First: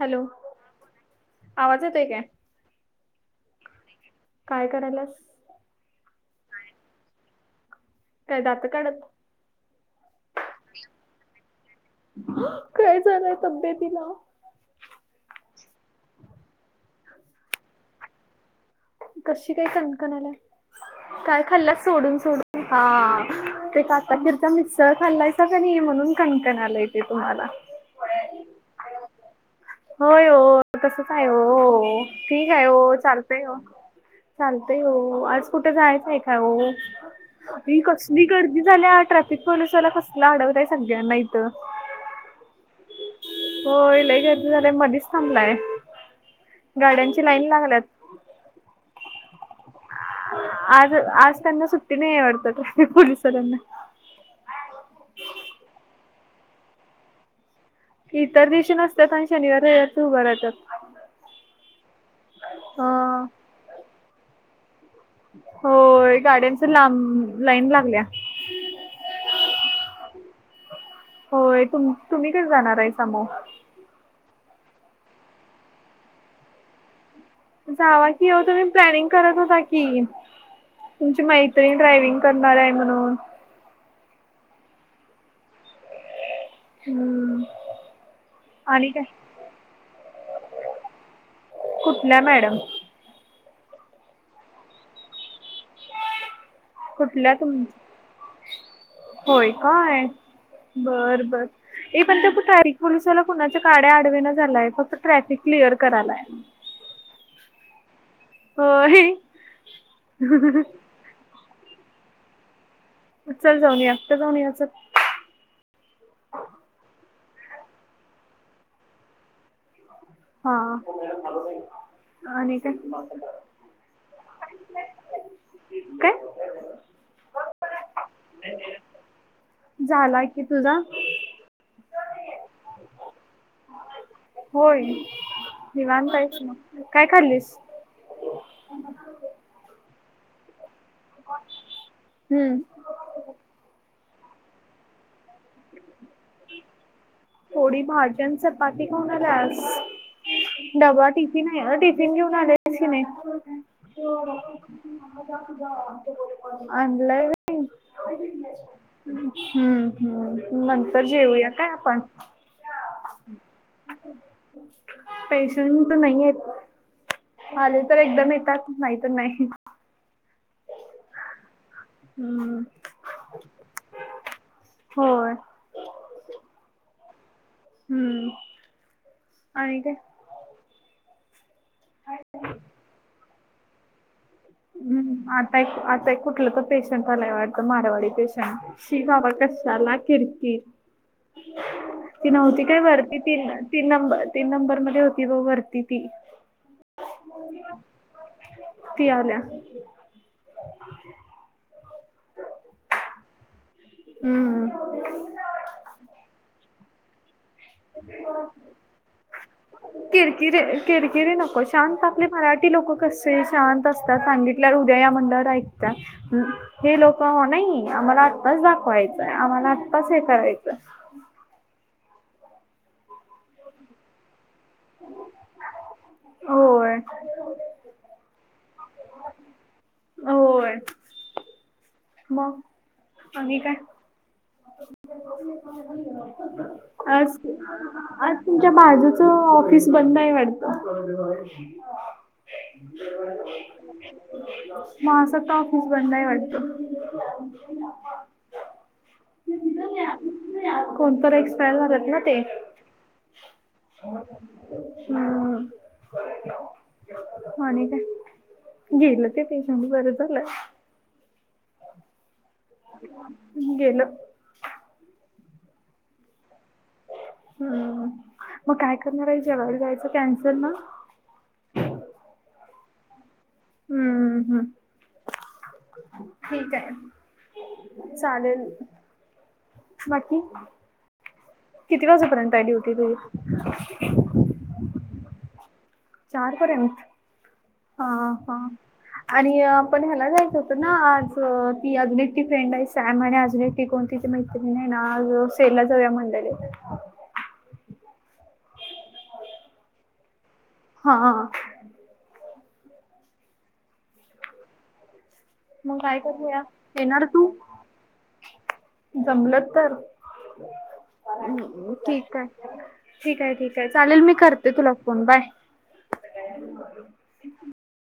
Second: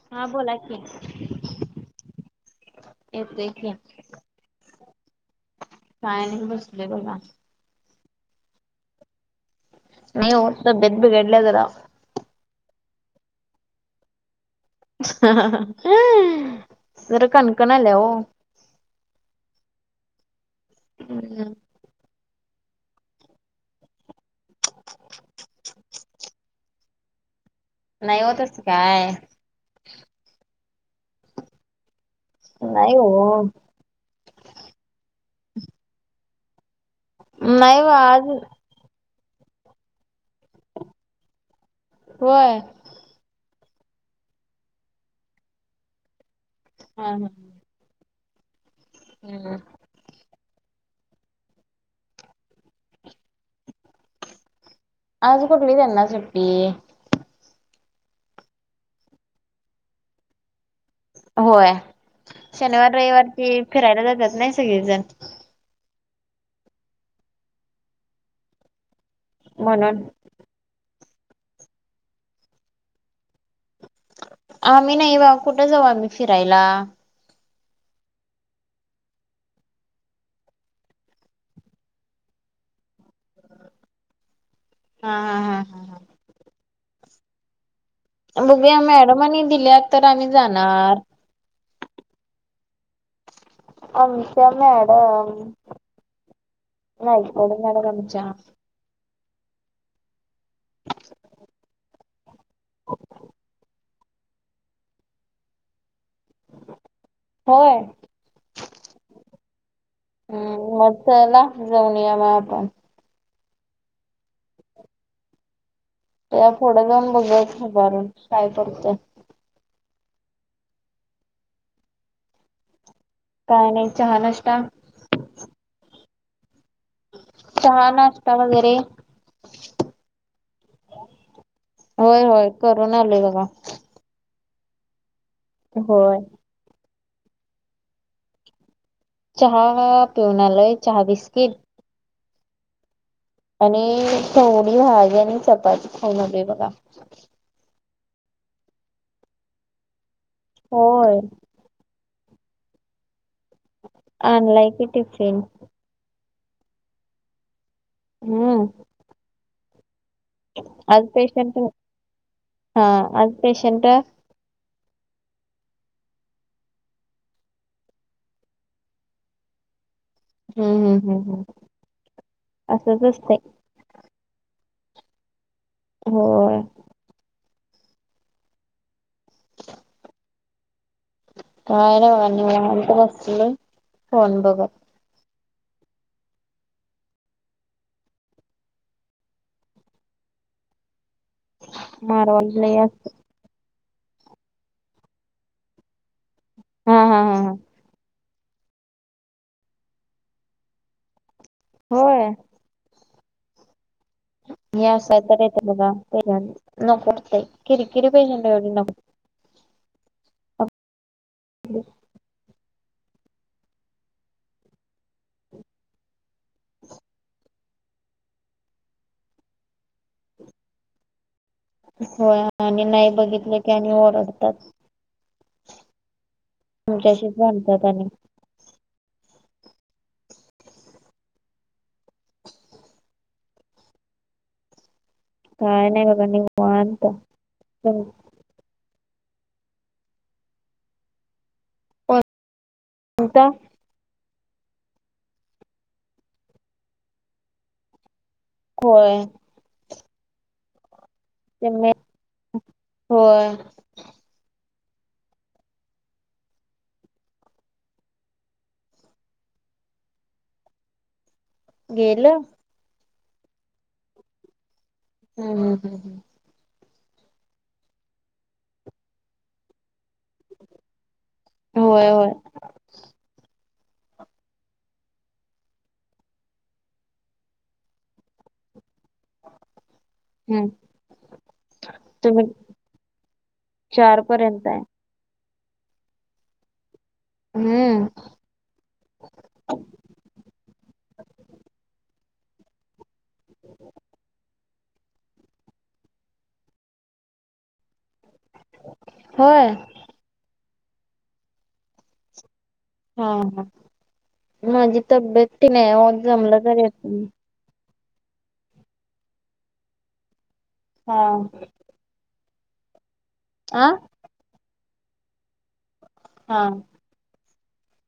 Hello. हा बोला की आवाज येतोय काय? येतोय की. काय करायलात? काय नाही. बसले बघा. काय दात काढत. नाही हो. तब्बेत बिघडल्या जरा. काय झालंय तब्येतीला? जरा कणकण आलंय हो. कशी काय कणकण आलाय? काय खाल्ल्या- सोडून सोडून. हा. कस आता भर - मिसळ खाल्लयसा का नाही? म्हणून कणकण आलंय ते तुम्हाला. नाही हो. त्याच काय- होय हो. त्याच काय हो? ठीक आहे हो. चालतय हो. चालतय हो. आज कुठे जायचं का हो? ही नाही हो आज कसली गर्दी- झाल्या ट्रॅफिक पोलीसवाला कसला अडवतय सगळ्यांना इथं. व्हय. होय. लई गर्दी झालंय न मधीच थांबलाय. हा गाड्यांची हा. लाईन लागल्यात. हम्म. आज -आज त्यांना सुट्टी नाहीये वाटत? ट्रॅफिक पोलिसवाल्यांना. आज कुठली त्यांना सुट्टी? इतर दिवशी नसतात. पण शनिवार रविवार ते उभा राहतात. होय. शनिवार अ रविवार ते फिरायला जातात ना सगळेजण? होय. गाड्यांच्या लांब लाईन लागल्या. म्हणून. होय. तु तुम्ही कस जाणार आहे? सम्भा - आम्ही नाही बा. कुठे जाऊ आम्ही फिरायला? जावा की हो. तुम्ही प्लॅनिंग करत होता की. तुमची मैत्रीिण ड्रायव्हिंग करणार आहे म्हणून. हा हा हा हा. हम्म. बघू या आणि काय? मॅडमानी दिल्या तर आम्ही जाणार. कुठल्या मॅडम? आमच्या मॅडम. नाही कुठल्या तुम थोडं मॅडमच्या -होय काय? बर बर. पण त्याच काय [unintelligible] कुणाच्या का- आडवे येणा झालाय फक्त ट्रॅफिक क्लिअर करालाय. होय! होय! हम्म मग चला जाऊन येऊया मग आपण. चल जाऊन येऊया कुठे जाऊन यायचं? त्याच्या पुढं जाऊन बघूया उभारून काय करतोय. हा आणि काय? काय नाही चहा नष्टा काय? चहा नाष्टा वगैरे? झाला की तुझा होय होय करून आलय बघा. होय निवांत होय आहेस मग, काय खाल्लीस? चहा पिऊन आलोय चहा बिस्कीट हम्म! आणि तेवढी भाजी आणि चपाती खाऊन आलोय बघा. थोडी भाजी आणि चपाती खाऊन आली आज डबा होय टिफिन टिफिन म्हणालीस की नाहीस? आणलाय की टिफिन आणलाय हम्म! हम्म हम्म! आज नंतर जेऊया पेशंट काय आपण? हा आज पेशंट पेशंट नाहीयेत. आले तर एकदम येतात नाहीतर नाही. हम्म हम् हम् हम्! हम्म! असंच असतं. होय होय! हम्म आणि काय? काय नाही निवांत बसलोय फोन बघत. हम् आता एक आता कुठलं तर पेशंट आलाय वाटतं मारावाडी पेशंट! शी बाबा कशाला किरकिर, ती नव्हती मारवाडीला काय या वरती? तीन तीन नंबर तीन नंबर मध्ये होती ब वरती ती. हा हा हा! ती आलिया. होय! हम्! हे असय तर येते बघा पहिल्यांदाच नको वाटतय किरी किरी पेशंट एवढी नको. किरकिरे किरकिरीे नको शांत आपले मराठी लोक कसे शांत असतात सांगितल्यावर उद्या या म्हटल्यावर ऐकतात. हे लोक नाही आम्हाला आत्ताच दाखवायचंय आम्हाला आत्ताच हे करायचंय. होय आणि नाही बघितले की आणि ओरडतात. हो! तुमच्याशीच भांडतात आणि होय! मग आणि काय? काय नाही बघा निवांत आज तुमच्या बाजूच ऑफिस बंद आहे वाटत! कोणता माझा ताप उघडलाय वाटतं. होय! कोण तर एक्सपायर तुम्ही झालेत ना ते. होय हम्. आणि काय गेलं ते पेशंट बर झालंय. गेलं. हंगेन. हम् हम हम हम. हम् मग काय करणार आहे जेवा्हायला जायचं कॅन्सर ना. होय होय. हम्मम् हम्म. ठीक आहे चालेल. बाकी हम्म किती वाजेपर्यंत आहे ड्युटी तझ. करर्यंत आहे. चारपर्यंत हम्म हा हा. आणि आपण ह्याला जायच होतो ना आज ती अजून एकटी फ्रेंड आहे. सम आणि अजून की कोणती मैत्रिण ना सेलला जाव्या मंडळी हो. हा. हा हा माझी तब्येत ती मग काय नाहीत जमलं त येत. जमल तर हा ठीक आहे. ठीक आहे ठीक आ आहे चालेल मी करते तुला फोन बाय. हा.